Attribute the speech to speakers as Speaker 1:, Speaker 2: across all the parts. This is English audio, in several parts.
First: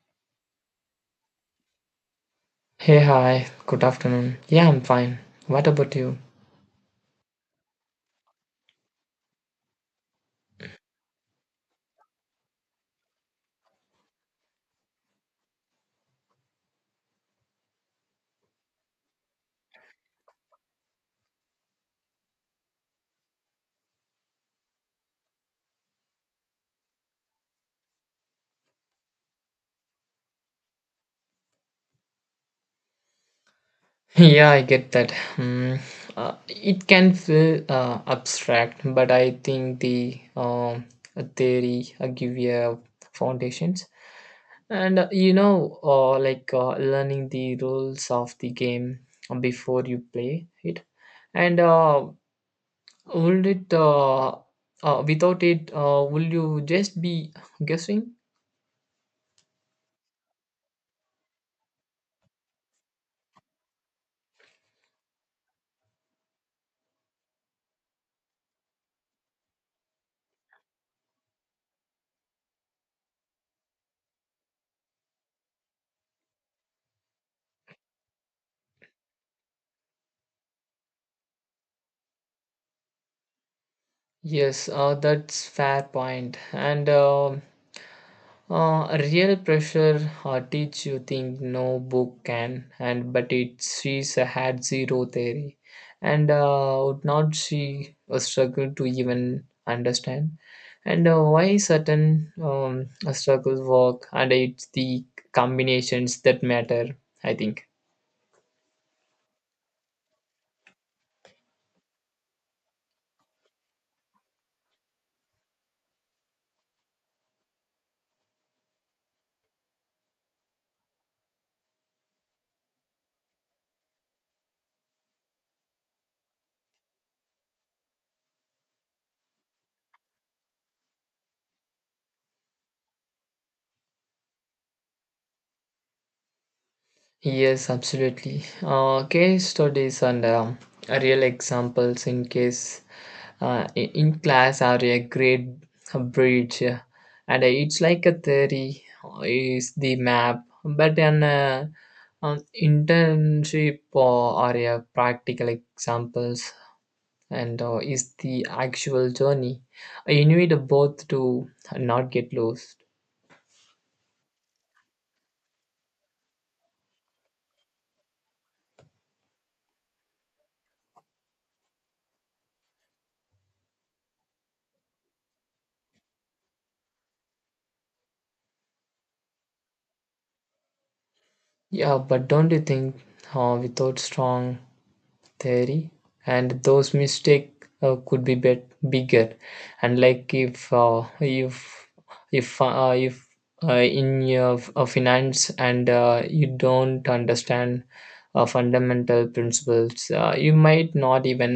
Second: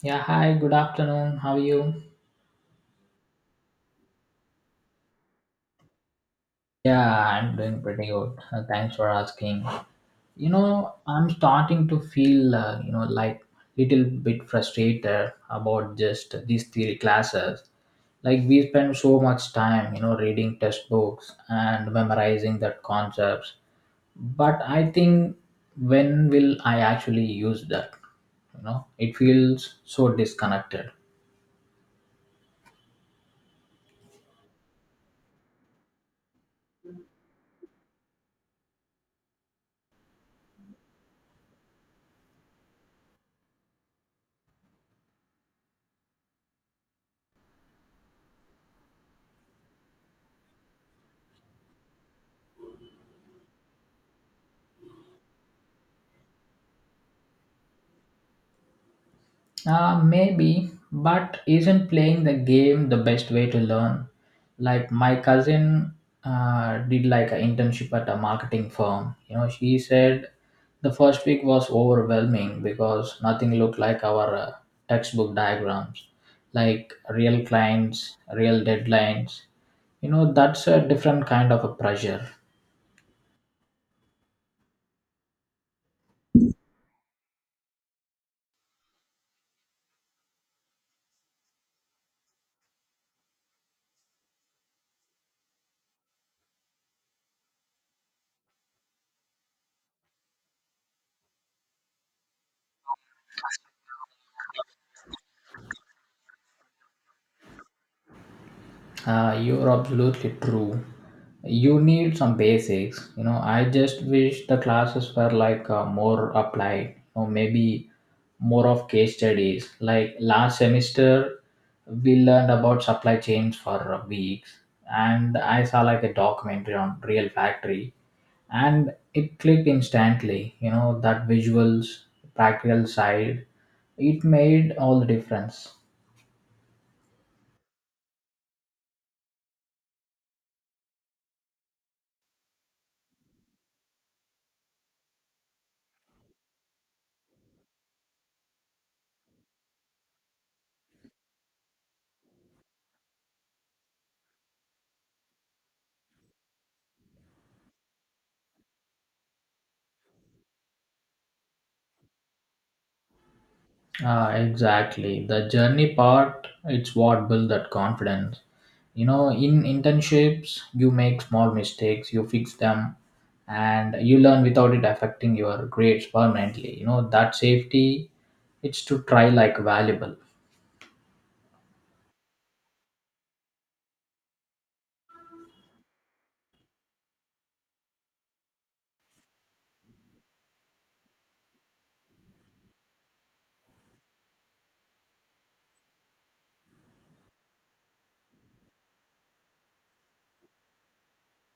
Speaker 1: Yeah, hi, good afternoon. How are you?
Speaker 2: Hey, hi, good afternoon. Yeah, I'm fine. What about you?
Speaker 1: Yeah, I'm doing pretty good. Thanks for asking. I'm starting to feel, like little bit frustrated about just these theory classes. Like we spend so much time, reading textbooks and memorizing that concepts. But I think when will I actually use that? It feels so disconnected.
Speaker 2: Yeah, I get that. Hmm. It can feel abstract, but I think the theory give you a foundations. And you know, like Learning the rules of the game before you play it. And uh, would it, uh, Without it, will you just be guessing?
Speaker 1: Maybe, but isn't playing the game the best way to learn? Like my cousin did like an internship at a marketing firm. She said the first week was overwhelming because nothing looked like our textbook diagrams, like real clients, real deadlines. That's a different kind of a pressure.
Speaker 2: Yes, that's fair point. And Real pressure teach you think no book can, and but it she's a had zero theory, and would not she struggle to even understand, and why certain struggles work, and it's the combinations that matter. I think.
Speaker 1: You're absolutely true. You need some basics. I just wish the classes were like more applied or maybe more of case studies. Like last semester, we learned about supply chains for weeks, and I saw like a documentary on real factory, and it clicked instantly. That visuals, practical side, it made all the difference.
Speaker 2: Yes, absolutely. Case studies and real examples in case in class or a grade bridge and it's like a theory is the map but an internship or a practical examples and is the actual journey you need both to not get lost
Speaker 1: Ah, exactly. The journey part, it's what built that confidence. In internships, you make small mistakes, you fix them, and you learn without it affecting your grades permanently. That safety, it's to try like valuable.
Speaker 2: yeah but don't you think without strong theory and those mistake could be bigger and like if uh, in your finance and you don't understand fundamental principles you might not even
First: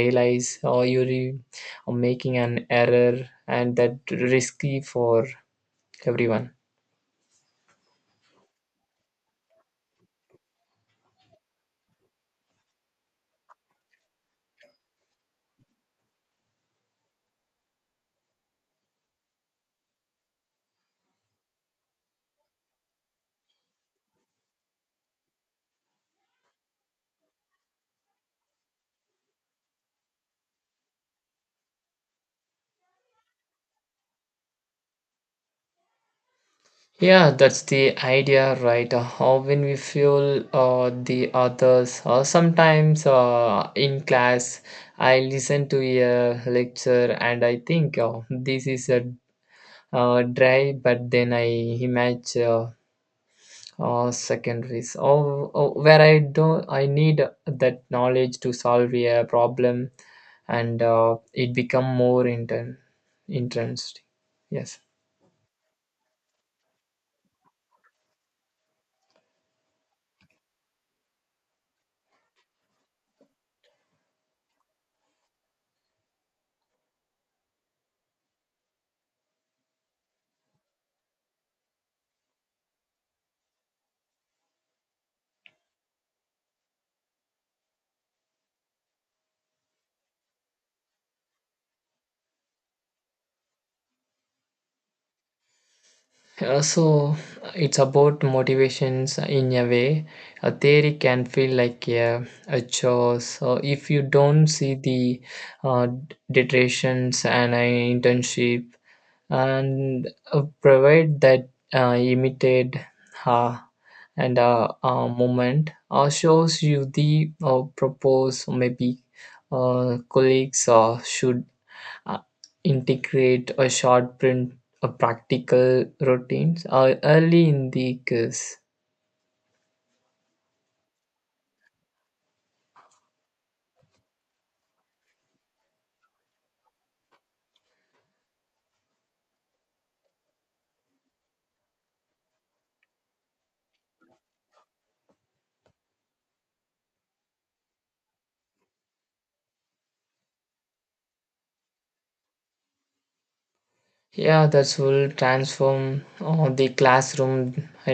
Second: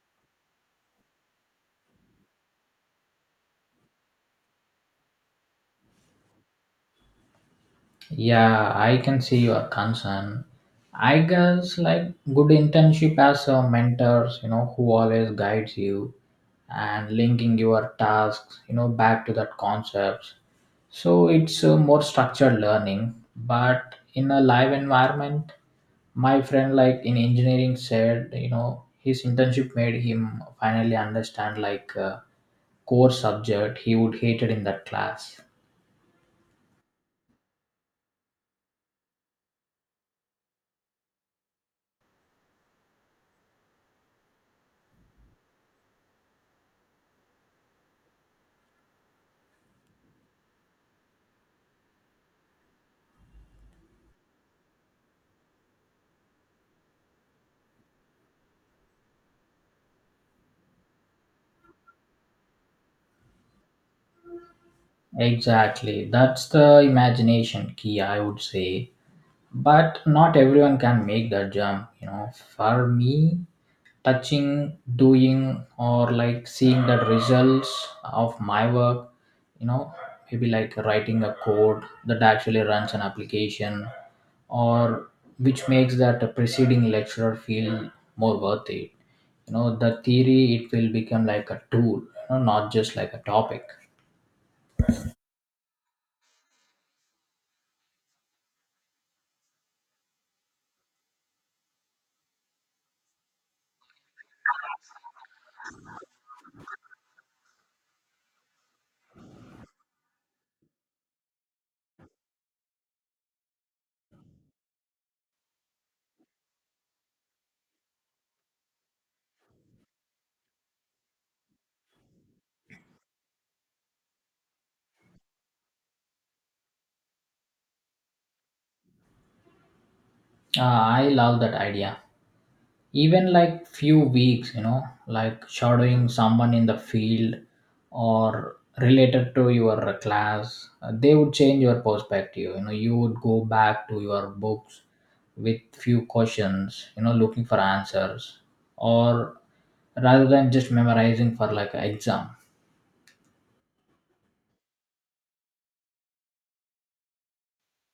Speaker 2: realize or you are making an error and that risky for everyone.
Speaker 1: Yeah, I can see your concern. I guess like good internship as a mentors, who always guides you and linking your tasks, back to that concepts. So it's a more structured learning, but in a live environment, my friend, like in engineering, said, his internship made him finally understand like a core subject he would hated in that class.
Speaker 2: Yeah, that's the idea, right? How when we feel the others, or sometimes in class, I listen to a lecture and I think, oh, this is a dry, but then I imagine secondaries, or oh, where I don't, I need that knowledge to solve a problem, and it become more interesting. Yes.
Speaker 1: Exactly, that's the imagination key, I would say. But not everyone can make that jump. For me, touching doing or like seeing the results of my work you know maybe like writing a code that actually runs an application, or which makes that preceding lecturer feel more worth it. The theory it will become like a tool, not just like a topic.
Speaker 2: So it's about motivations in a way. A theory can feel like a chore. So if you don't see the uh, detractions and an internship and provide that immediate uh, and moment shows you the propose maybe colleagues should uh, integrate a short print a practical routines early in the course.
Speaker 1: I love that idea. Even like few weeks, like shadowing someone in the field or related to your class, they would change your perspective. You would go back to your books with few questions, looking for answers, or rather than just memorizing for like an exam.
Speaker 2: Yeah, that will transform the classroom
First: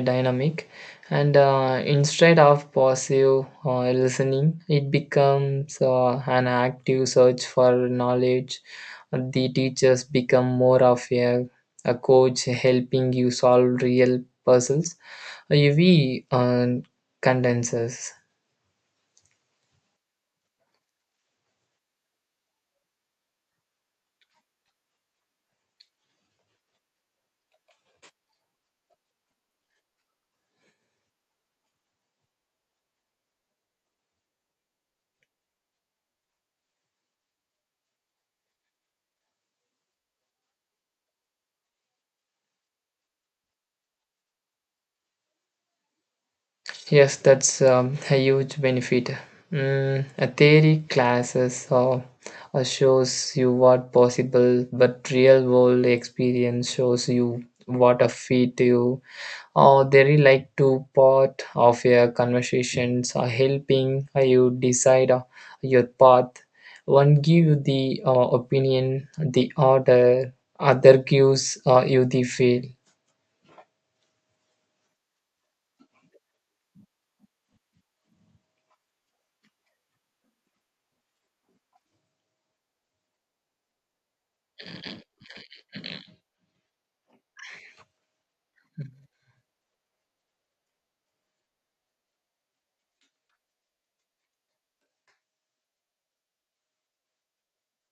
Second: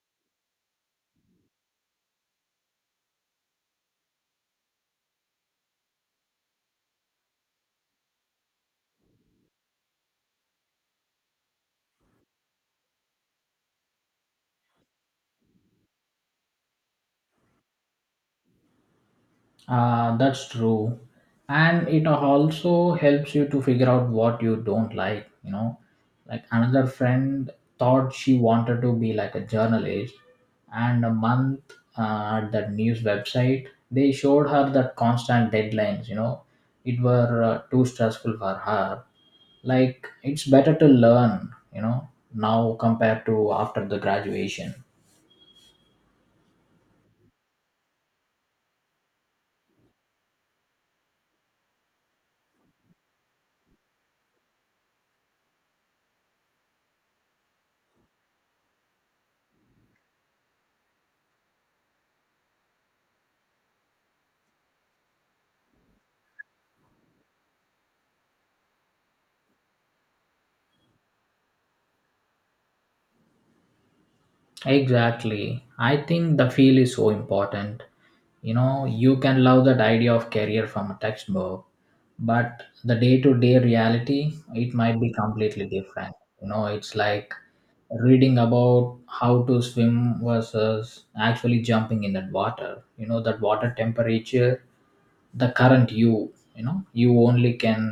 Speaker 2: dynamic and instead of passive listening it becomes an active search for knowledge. The teachers become more of a coach helping you solve real puzzles uv uh, condenses.
Speaker 1: That's true. And it also helps you to figure out what you don't like. Like another friend thought she wanted to be like a journalist, and a month at that news website, they showed her that constant deadlines, it were too stressful for her. Like, it's better to learn, now compared to after the graduation.
Speaker 2: Yes, that's a huge benefit. Mm, a theory classes or shows you what possible, but real world experience shows you what a feat you or they really like to part of your conversations or helping you decide your path. One give you the opinion, the order, other gives you the feel.
Speaker 1: Exactly. I think the feel is so important. You can love that idea of career from a textbook, but the day-to-day reality it might be completely different. It's like reading about how to swim versus actually jumping in that water. That water temperature, the current, you only can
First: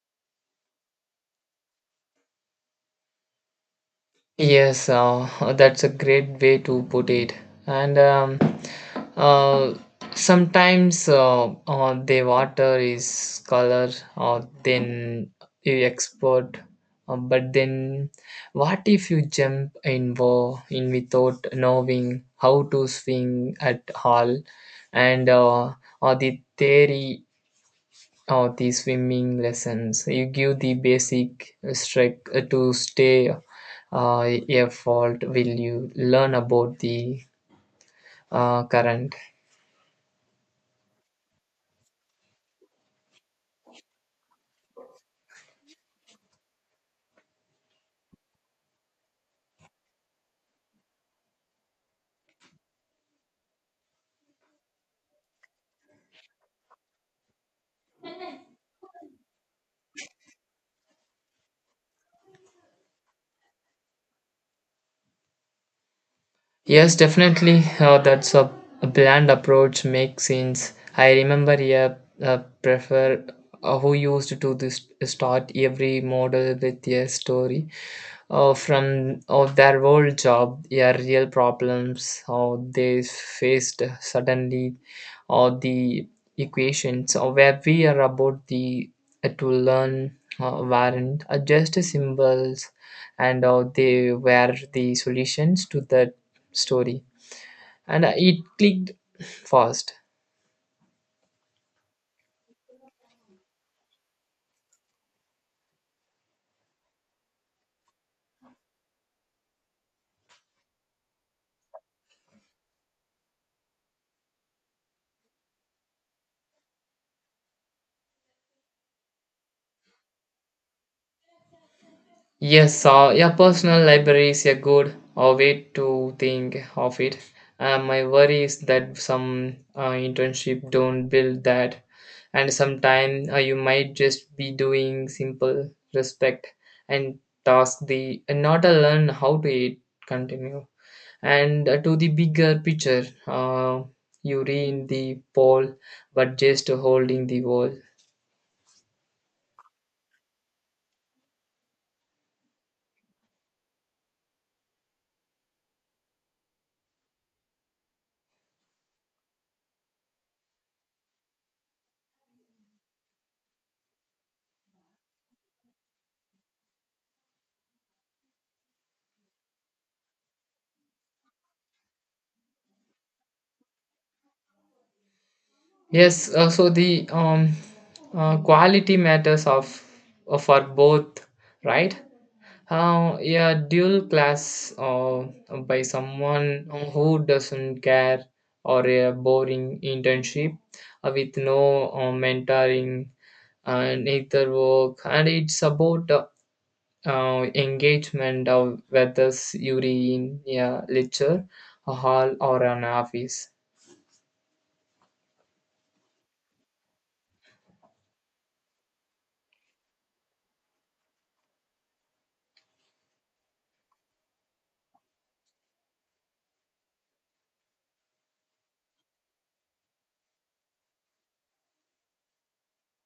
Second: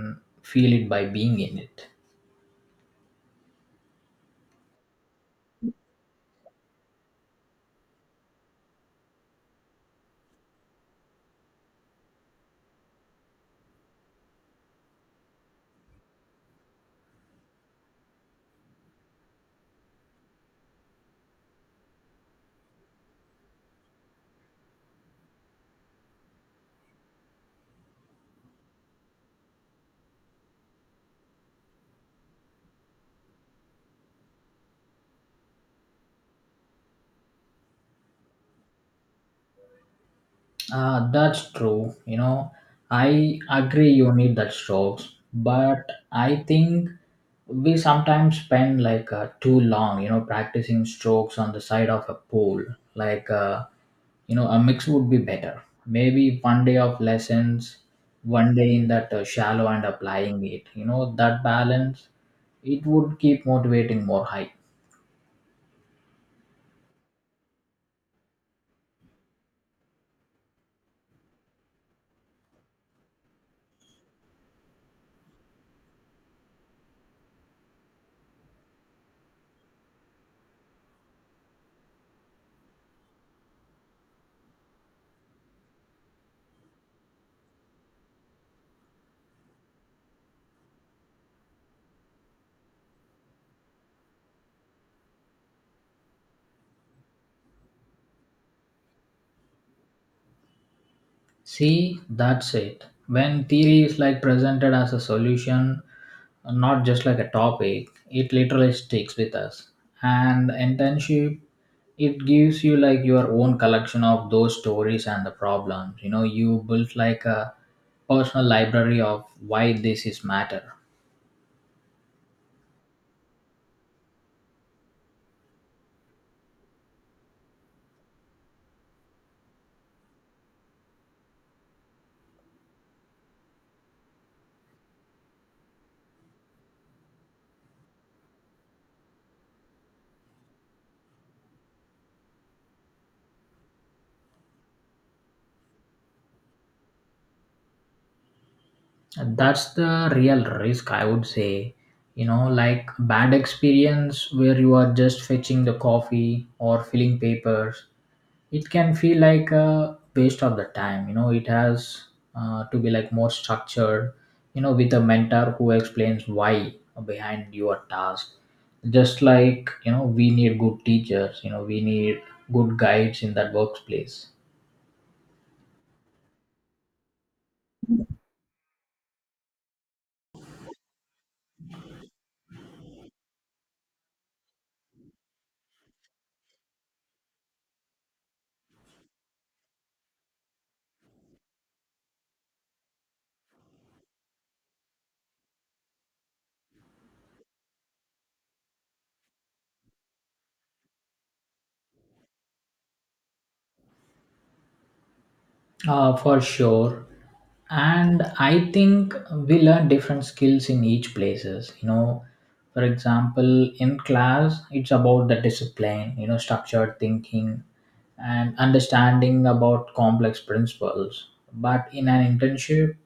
Speaker 1: feel it by being in it.
Speaker 2: Yes, that's a great way to put it. And uh, sometimes the water is color or then you export. But then what if you jump in, in without knowing how to swing at all? And or the theory or the swimming lessons you give the basic strike to stay a fault will you learn about the current.
Speaker 1: That's true. I agree you need that strokes, but I think we sometimes spend like too long, practicing strokes on the side of a pool. Like, a mix would be better. Maybe one day of lessons, one day in that shallow and applying it. That balance, it would keep motivating more high.
Speaker 2: Yes, definitely that's a bland approach makes sense. I remember a prefer who used to do this start every model with a story from of their old job, yeah, real problems or they faced suddenly, or the equations or where we are about the to learn weren't just symbols, and they were the solutions to that story, and it clicked fast.
Speaker 1: See, that's it. When theory is like presented as a solution, not just like a topic, it literally sticks with us. And internship, it gives you like your own collection of those stories and the problems. You built like a personal library of why this is matter.
Speaker 2: Yes, yeah, personal library is a good way to think of it. My worry is that some internship don't build that, and sometime you might just be doing simple respect and task the and not a learn how to it continue and to the bigger picture. You read the pole, but just holding the wall.
Speaker 1: And that's the real risk, I would say. Like bad experience where you are just fetching the coffee or filling papers, it can feel like a waste of the time. It has to be like more structured, with a mentor who explains why behind your task. Just like, we need good teachers, we need good guides in that workplace.
Speaker 2: Yes, so the quality matters of for both, right? Yeah, dual class by someone who doesn't care or a boring internship with no mentoring and either work and it's about engagement of whether you're in a lecture, a hall or an office.
Speaker 1: For sure. And I think we learn different skills in each places. For example, in class it's about the discipline, structured thinking and understanding about complex principles. But in an internship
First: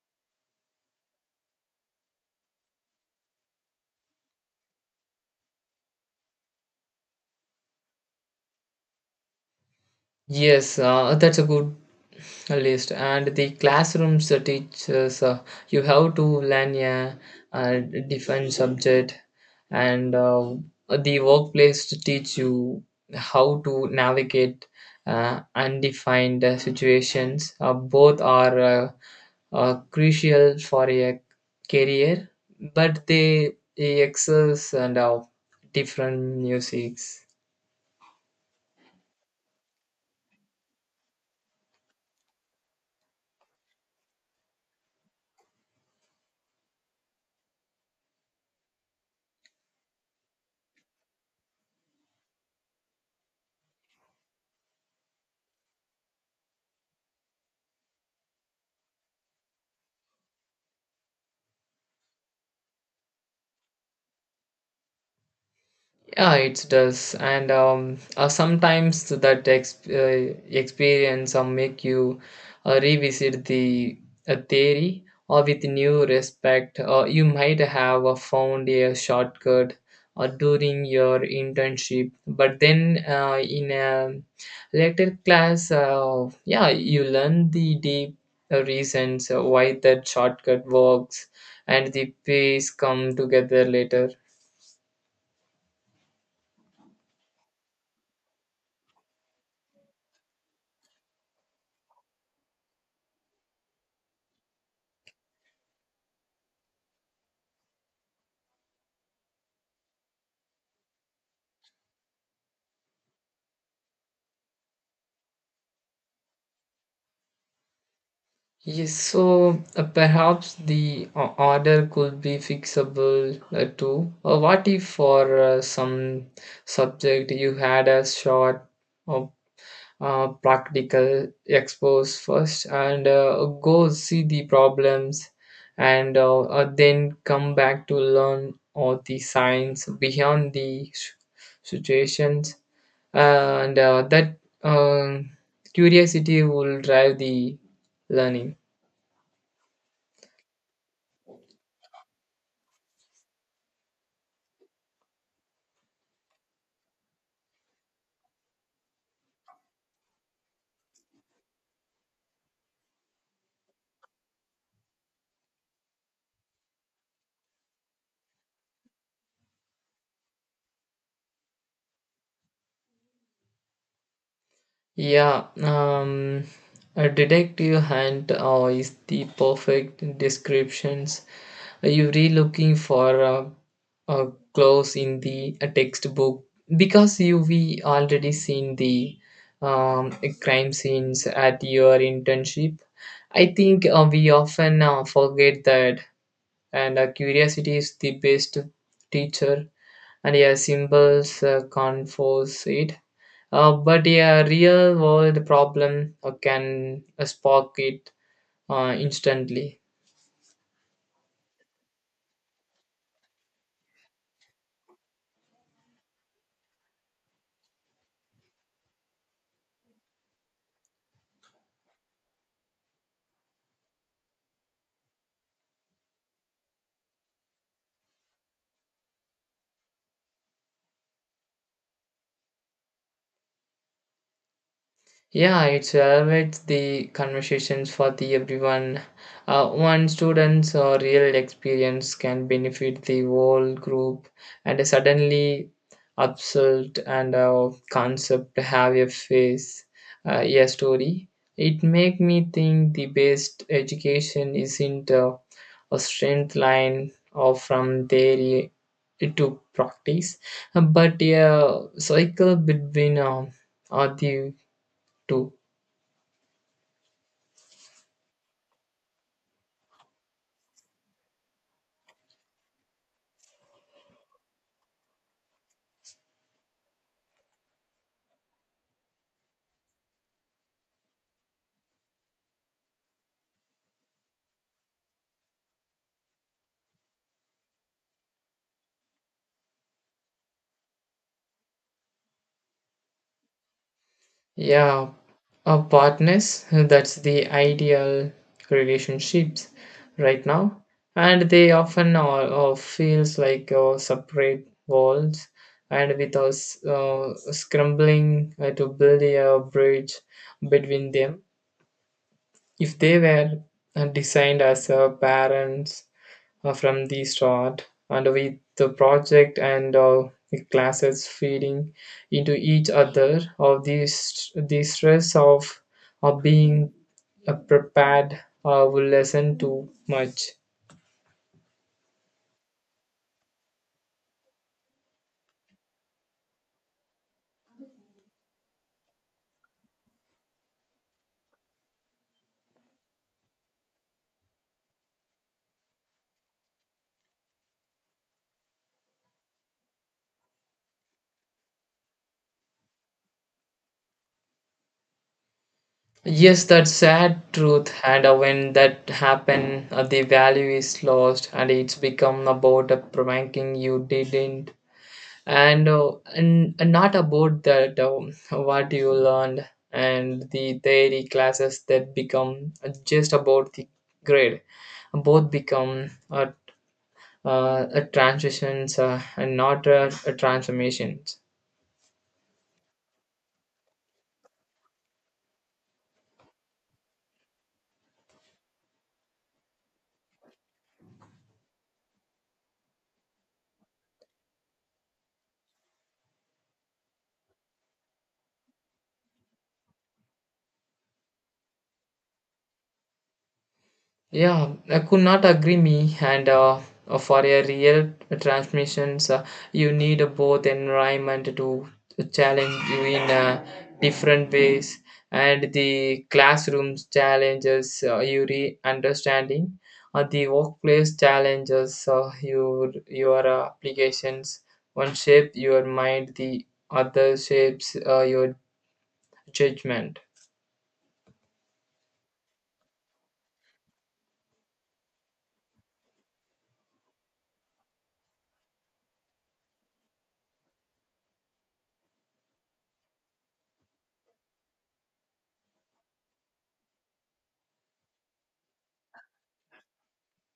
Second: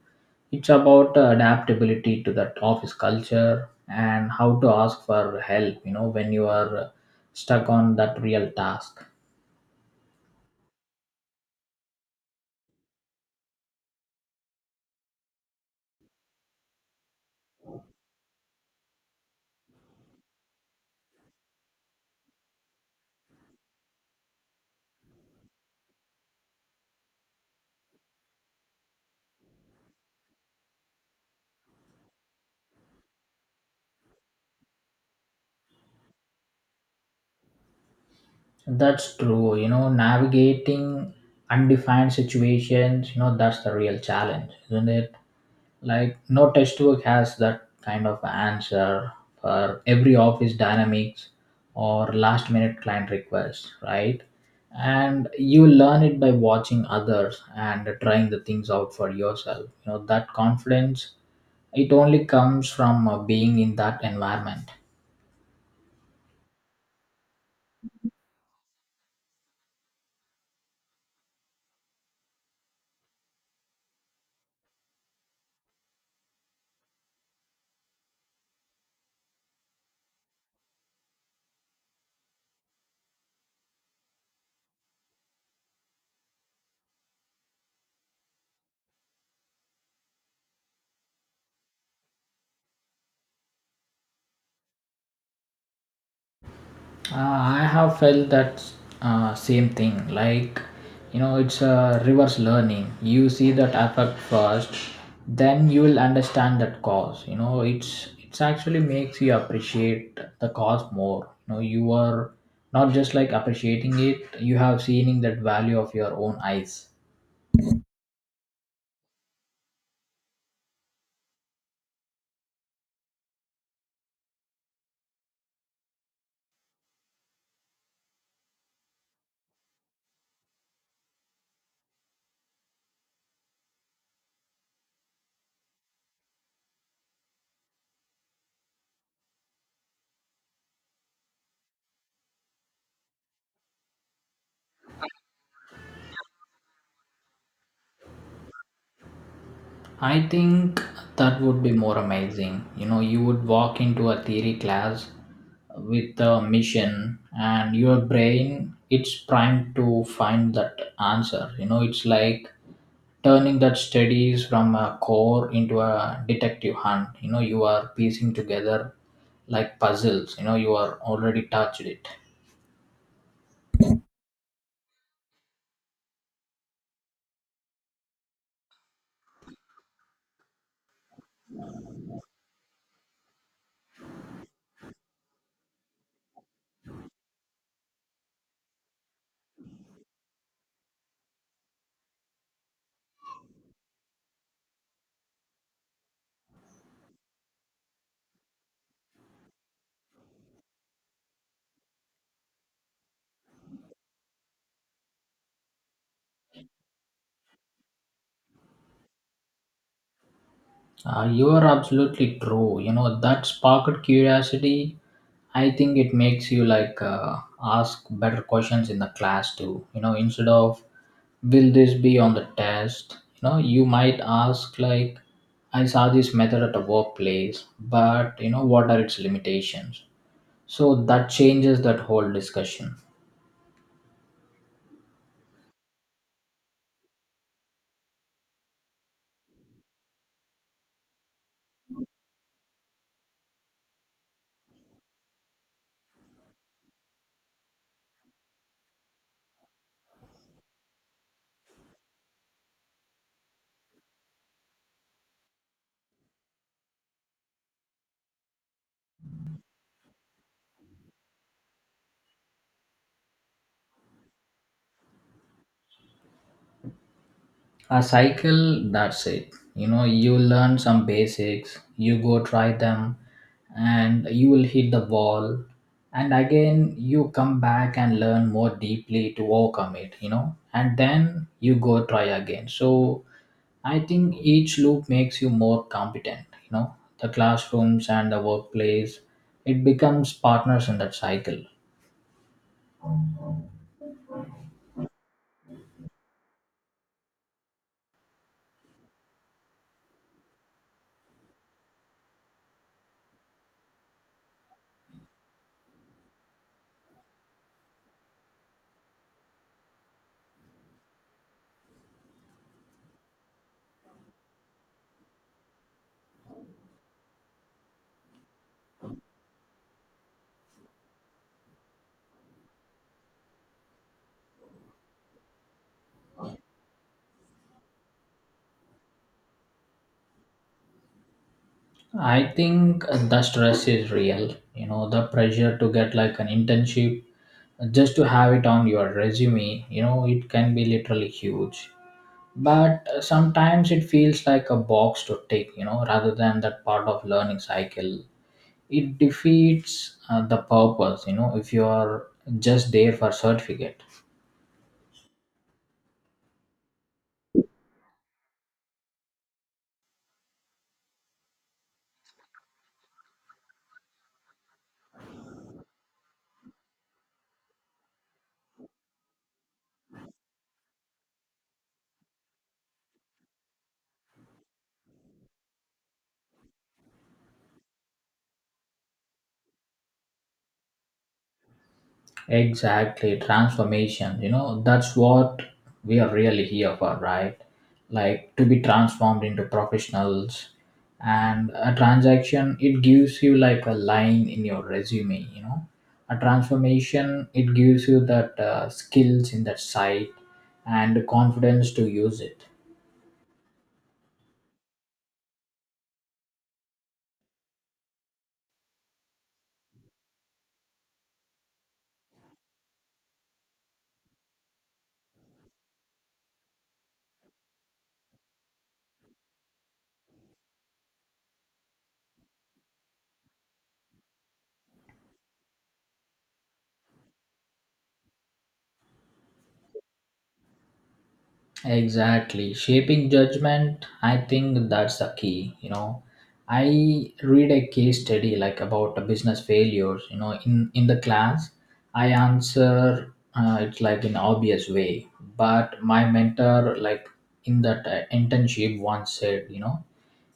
Speaker 1: it's about adaptability to that office culture and how to ask for help when you are stuck on that real task.
Speaker 2: Yes, that's a good a list. And the classrooms teaches you how to learn a, uh different subject and the workplace to teach you how to navigate undefined situations. Both are crucial for a career but they exercise and different musics.
Speaker 1: That's true. Navigating undefined situations, that's the real challenge, isn't it? Like, no textbook has that kind of answer for every office dynamics or last minute client request, right? And you learn it by watching others and trying the things out for yourself. That confidence, it only comes from being in that environment.
Speaker 2: Yeah, it does, and sometimes that experience make you revisit the theory or with new respect. You might have found a shortcut during your internship, but then in a later class, yeah, you learn the deep reasons why that shortcut works, and the pieces come together later.
Speaker 1: I have felt that same thing. Like, it's a reverse learning. You see that effect first, then you will understand that cause. It's actually makes you appreciate the cause more. You are not just like appreciating it. You have seen in that value of your own eyes.
Speaker 2: Yes, so perhaps the order could be fixable too. What if for some subject you had a short uh, practical expose first and go see the problems and then come back to learn all the science beyond the situations and that um curiosity will drive the learning.
Speaker 1: I think that would be more amazing. You would walk into a theory class with a mission and your brain it's primed to find that answer. It's like turning that studies from a core into a detective hunt. You are piecing together like puzzles. You are already touched it.
Speaker 2: Yeah, a detective hunt is the perfect descriptions. Are you really looking for a close in the a textbook because you we already seen the um, crime scenes at your internship. I think we often forget that, and curiosity is the best teacher, and yeah, symbols can't force it. But a real world problem can spark it instantly.
Speaker 1: You are absolutely true. That sparked curiosity. I think it makes you like ask better questions in the class too. Instead of will this be on the test, you might ask like, I saw this method at a workplace, but what are its limitations? So that changes that whole discussion.
Speaker 2: Yeah, it's elevates the conversations for the everyone. One student's real experience can benefit the whole group, and a suddenly absurd and concept have a face, a story. It make me think the best education isn't a strength line or from theory to practice, but a cycle between are the two.
Speaker 1: A cycle, that's it. You learn some basics, you go try them, and you will hit the wall. And again you come back and learn more deeply to overcome it. And then you go try again. So I think each loop makes you more competent. The classrooms and the workplace, it becomes partners in that cycle.
Speaker 2: Yeah, a partners, that's the ideal relationships right now. And they often are feels like separate walls and with us scrambling to build a bridge between them. If they were designed as parents from the start and with the project and the classes feeding into each other of these the stress of being prepared will lessen too much.
Speaker 1: I think the stress is real. The pressure to get like an internship just to have it on your resume, it can be literally huge. But sometimes it feels like a box to tick, rather than that part of learning cycle. It defeats the purpose if you are just there for certificate.
Speaker 2: Yes, that's sad truth and when that happen the value is lost and it's become about a pranking you didn't and and not about that what you learned. And the theory classes that become just about the grade. Both become a transitions and not a transformation.
Speaker 1: Exactly, transformation. That's what we are really here for, right? Like to be transformed into professionals. And a transaction, it gives you like a line in your resume. A transformation, it gives you that skills in that site and the confidence to use it.
Speaker 2: Yeah, I could not agree me. And For a real transmissions, you need both environment to challenge you in different ways, and the classrooms challenges you re understanding, the workplace challenges your your applications. One shape your mind, the other shapes your judgment.
Speaker 1: Exactly. Shaping judgment, I think that's the key. I read a case study like about a business failures, in the class. I answer it's like in obvious way, but my mentor like in that internship once said,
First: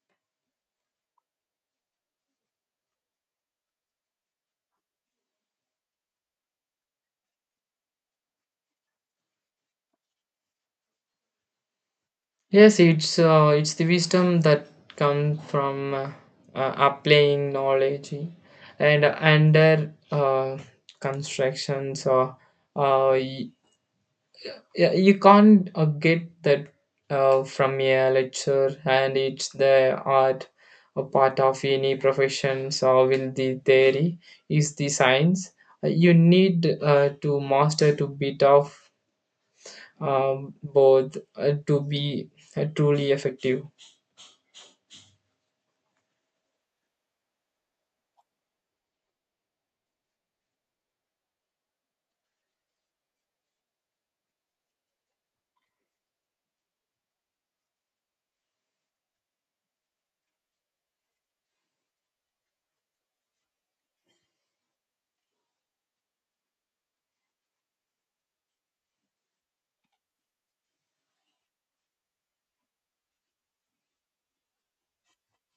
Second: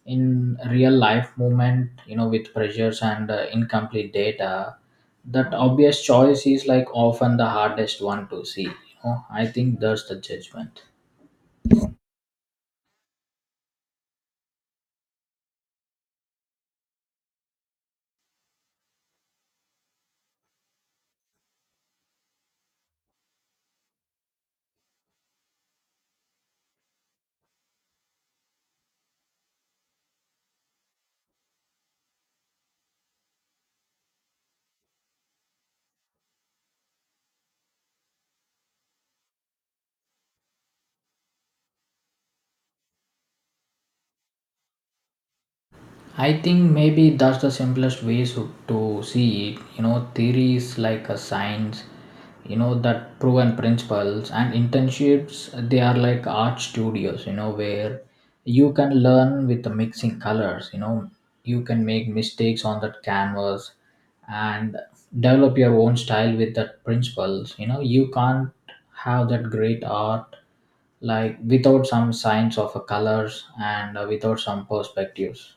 Speaker 1: in real life movement, with pressures and incomplete data, that obvious choice is like often the hardest one to see. I think that's the judgment.
Speaker 2: Yes, it's the wisdom that comes from applying knowledge and under constructions or uh, you, you can't get that from a lecture and it's the art a part of any profession so will the theory is the science. You need to master to bit of both to be truly effective.
Speaker 1: I think maybe that's the simplest way so, to see it. Theories like a science, that proven principles and internships, they are like art studios, where you can learn with the mixing colors, you can make mistakes on that canvas and develop your own style with that principles. You can't have that great art like without some signs of a colors and without some perspectives.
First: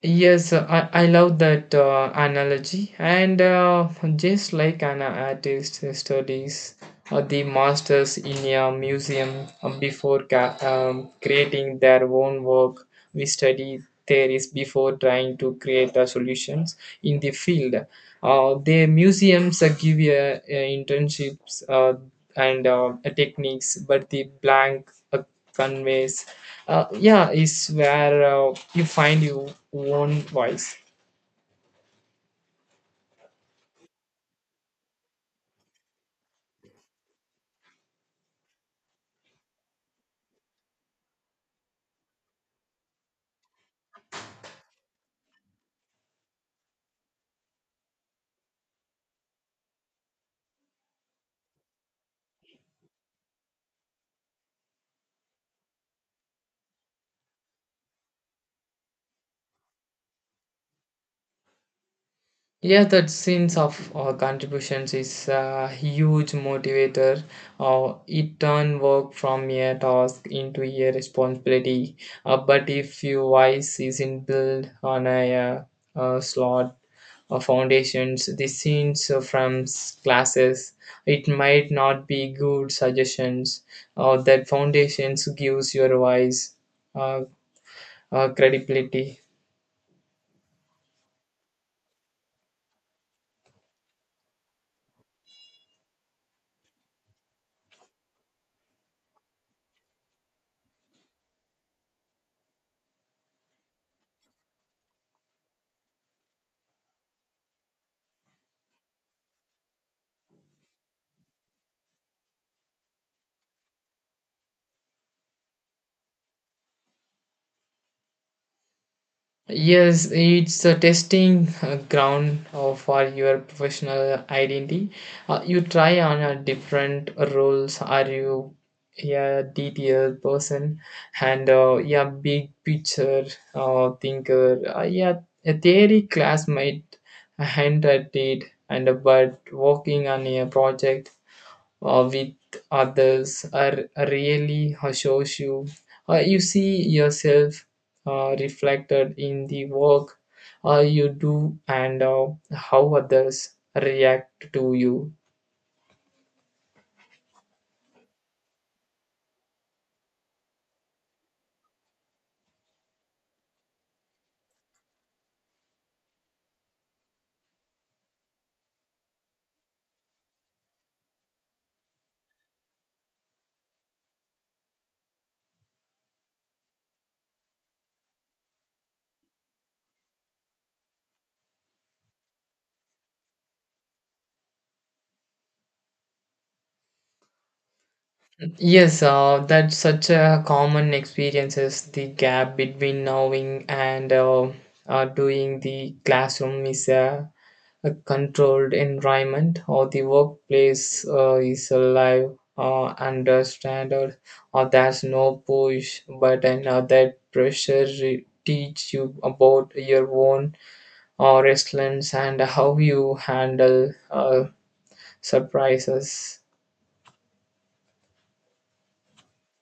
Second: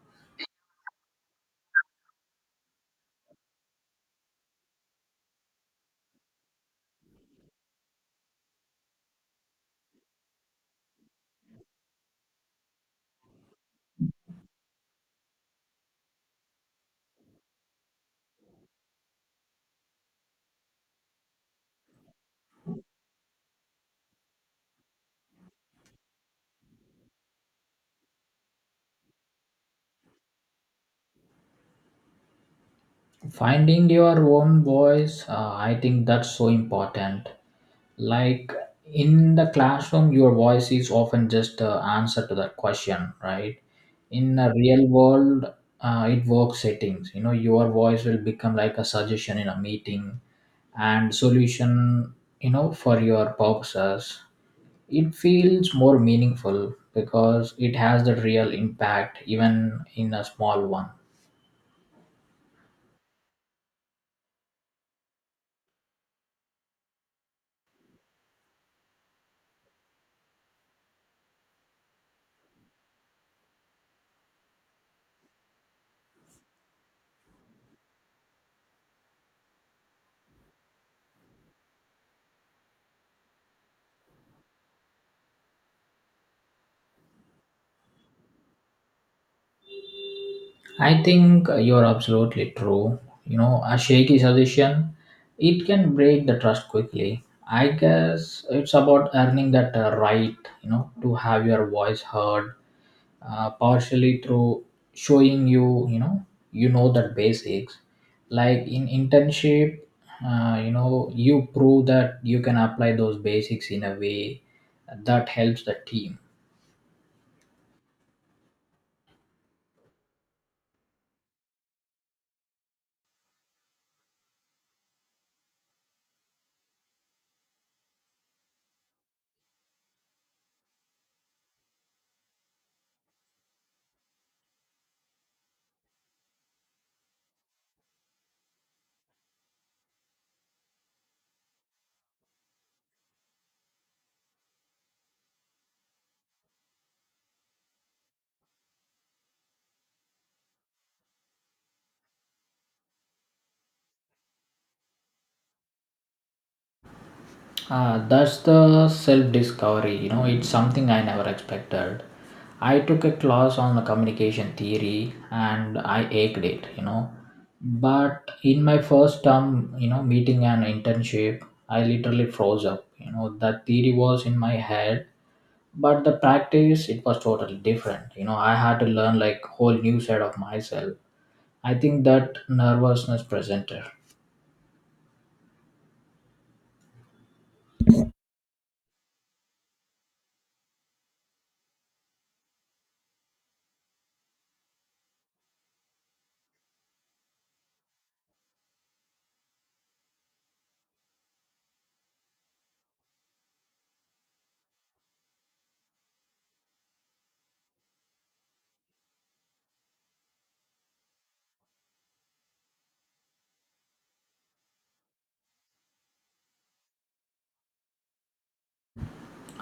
Speaker 2: Yes, I love that analogy. And just like an artist studies the masters in a museum before creating their own work, we study theories before trying to create the solutions in the field. The museums give you internships and techniques, but the blank conveys, yeah, is where you find your own voice.
Speaker 1: Finding your own voice, I think that's so important. Like in the classroom your voice is often just the answer to that question, right? In a real world, it works settings. Your voice will become like a suggestion in a meeting and solution, for your purposes. It feels more meaningful because it has the real impact, even in a small one.
Speaker 2: Yeah, that sense of contributions is a huge motivator. It turn work from a task into a responsibility. But if your voice isn't built on a slot foundations, the scenes from classes, it might not be good suggestions. That foundations gives your voice. Uh, Credibility.
Speaker 1: I think you're absolutely true. A shaky suggestion, it can break the trust quickly. I guess it's about earning that right, to have your voice heard, partially through showing you, you know the basics. Like in internship, you prove that you can apply those basics in a way that helps the team.
Speaker 2: Yes, it's a testing ground for your professional identity. You try on a different roles. Are you a detail person and yeah, big picture thinker? Yeah, a theory classmate, a hand at it, and a but working on a project with others are really assures you. You see yourself reflected in the work you do and how others react to you.
Speaker 1: Ah, that's the self discovery. It's something I never expected. I took a class on the communication theory and I aced it. But in my first term, meeting an internship, I literally froze up. That theory was in my head, but the practice, it was totally different. I had to learn like whole new side of myself. I think that nervousness presented.
Speaker 2: Yes, that's such a common experience is the gap between knowing and doing. The classroom is a controlled environment or the workplace is alive under standard or there's no push button or that pressure teach you about your own resilience and how you handle surprises.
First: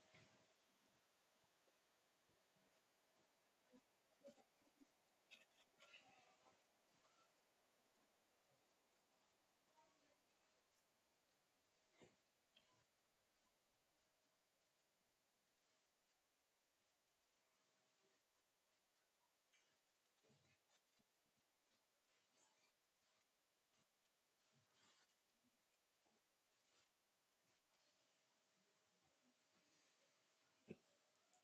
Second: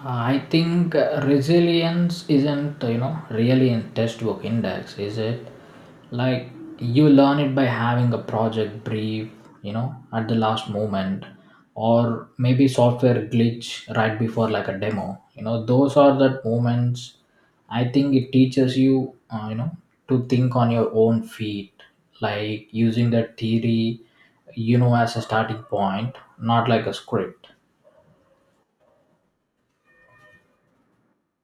Speaker 1: I think resilience isn't really in textbook index, is it? Like you learn it by having a project brief, at the last moment, or maybe software glitch right before like a demo. Those are the moments. I think it teaches you, to think on your own feet, like using the theory, as a starting point, not like a script.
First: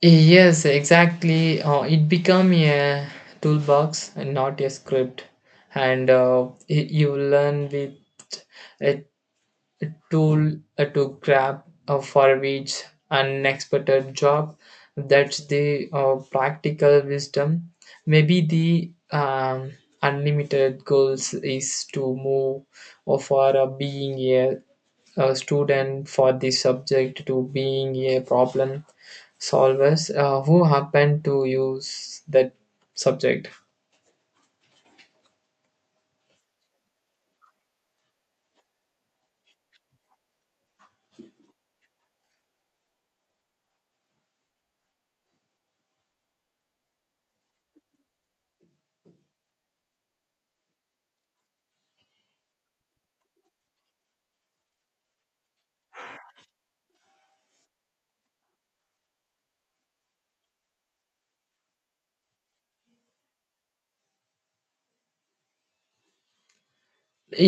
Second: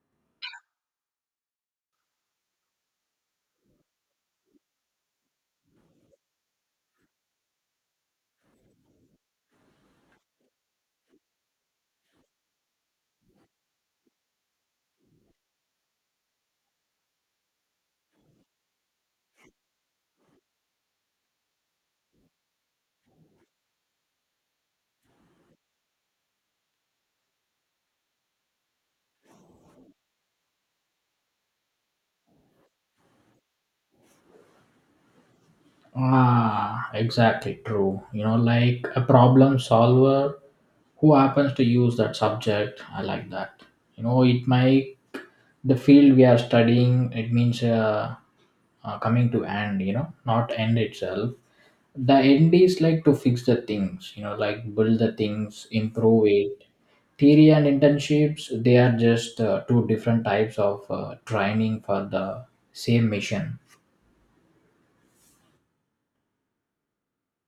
Speaker 2: Yes, exactly it become a toolbox and not a script and you learn with tool to grab for each unexpected job. That's the practical wisdom. Maybe the unlimited goals is to move or for being a student for the subject to being a problem solvers who happen to use that subject.
Speaker 1: Ah, exactly true. Like a problem solver who happens to use that subject. I like that. It might the field we are studying. It means coming to end. Not end itself. The end is like to fix the things. Like build the things, improve it. Theory and internships they are just two different types of training for the same mission.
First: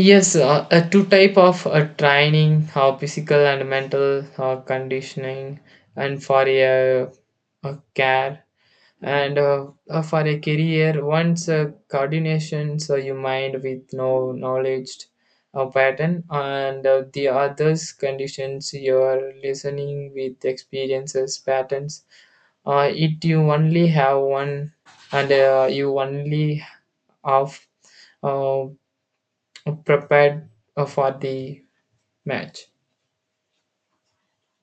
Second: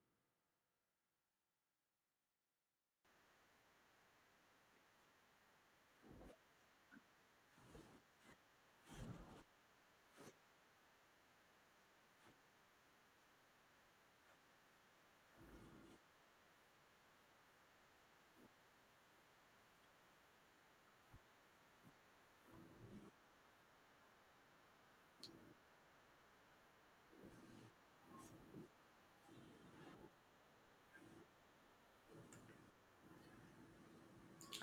Speaker 2: Yes, two type of training, physical and mental conditioning, and for a care and for a career. Once coordination, so your mind with no knowledge pattern, and the others conditions your listening with experiences patterns. It you only have one, and you only have uh, prepared for the match.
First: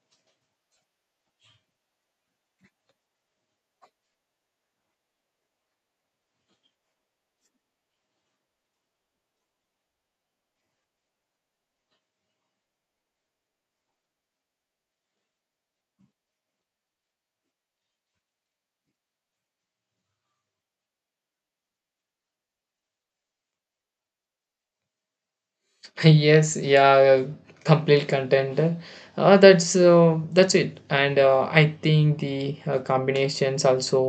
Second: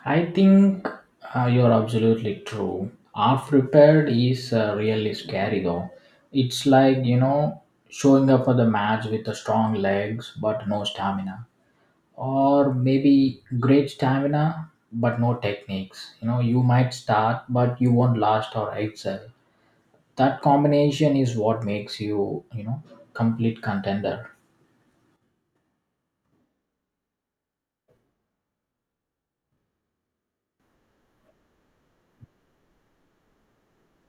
Speaker 1: I think you're absolutely true. Unprepared is really scary though. It's like, showing up for the match with the strong legs but no stamina. Or maybe great stamina but no techniques. You might start but you won't last or excel. That combination is what makes you, complete contender.
Speaker 2: Yes, yeah, complete contender that's it and I think the combinations also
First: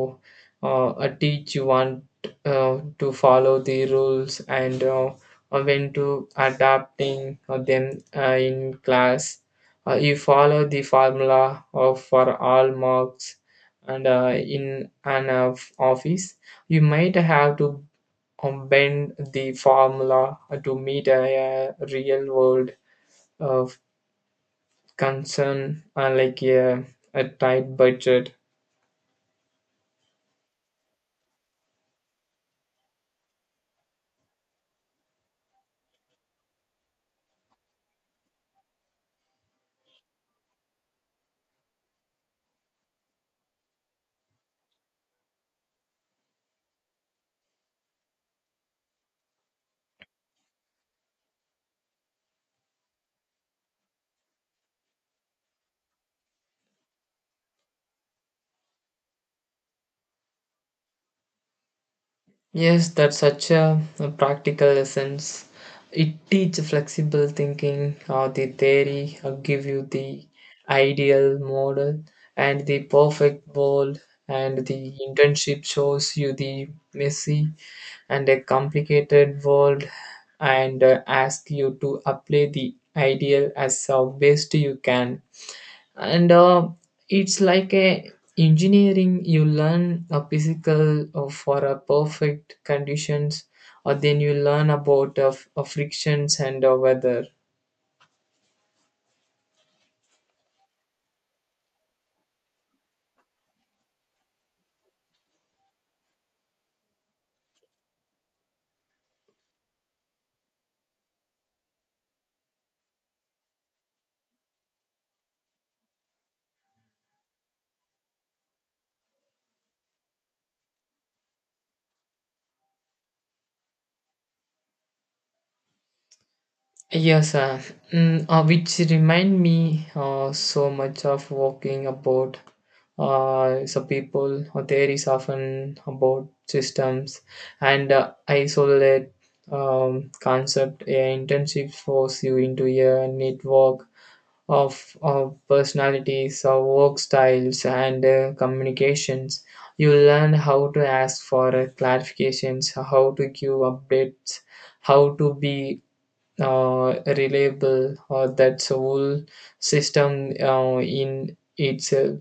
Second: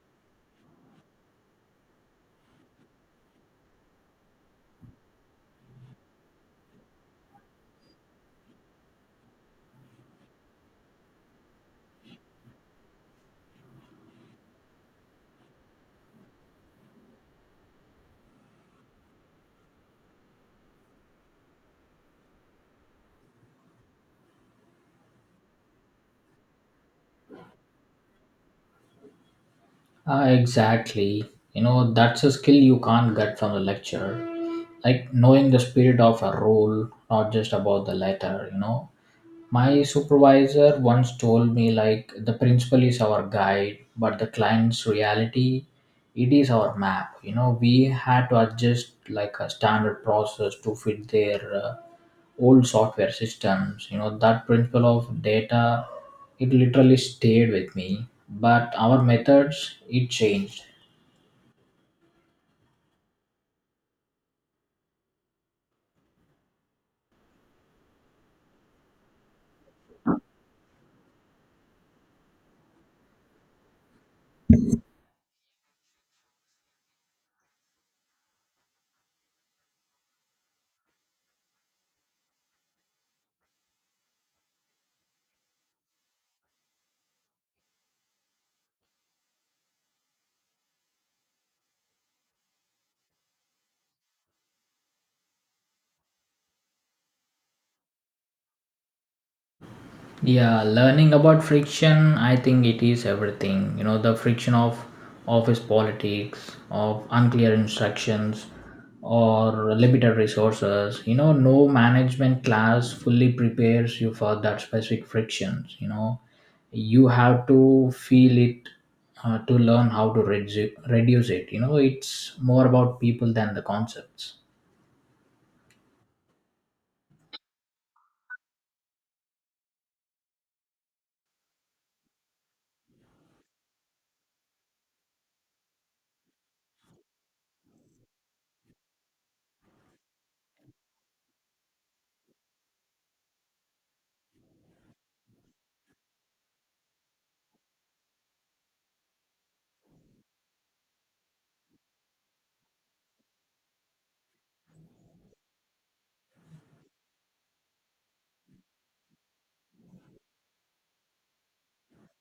Speaker 2: teach you want to follow the rules and when to adapting them in class you follow the formula of for all marks and in an of office you might have to bend the formula to meet a real world of concern like a tight budget.
Speaker 1: Exactly. That's a skill you can't get from the lecture. Like knowing the spirit of a role, not just about the letter. My supervisor once told me like the principal is our guide, but the client's reality, it is our map. We had to adjust like a standard process to fit their old software systems. That principle of data, it literally stayed with me, but our methods it changed.
Speaker 2: Yes, that's such a practical essence. It teaches flexible thinking, or the theory, give you the ideal model and the perfect world, and the internship shows you the messy and a complicated world and ask you to apply the ideal as best you can and it's like a engineering you learn a physical for a perfect conditions or then you learn about frictions and weather.
Speaker 1: Yeah, learning about friction, I think it is everything. The friction of office politics, of unclear instructions, or limited resources. No management class fully prepares you for that specific frictions. You have to feel it to learn how to reduce it. It's more about people than the concepts.
Speaker 2: Yes, mm, which remind me so much of walking about so people or theories often about systems and isolate concept. A internship force you into a network of personalities, work styles, and communications. You learn how to ask for clarifications, how to give updates, how to be reliable or that's a whole system in itself.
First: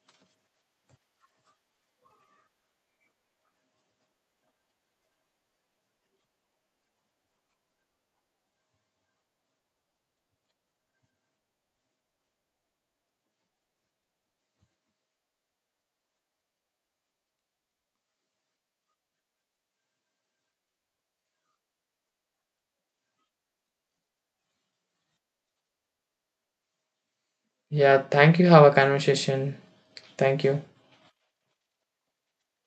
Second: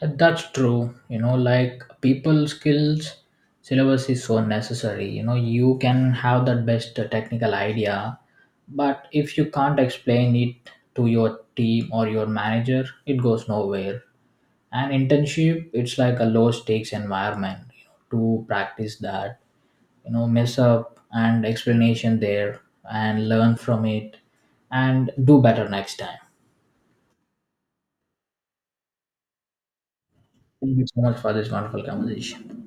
Speaker 1: That's true. Like people skills syllabus is so necessary. You can have that best technical idea, but if you can't explain it to your team or your manager, it goes nowhere. And internship, it's like a low stakes environment, to practice that. Mess up and explanation there, and learn from it, and do better next time.
Speaker 2: Yeah, thank you. Have a conversation. Thank you.
Speaker 1: Thank you so much for this wonderful conversation.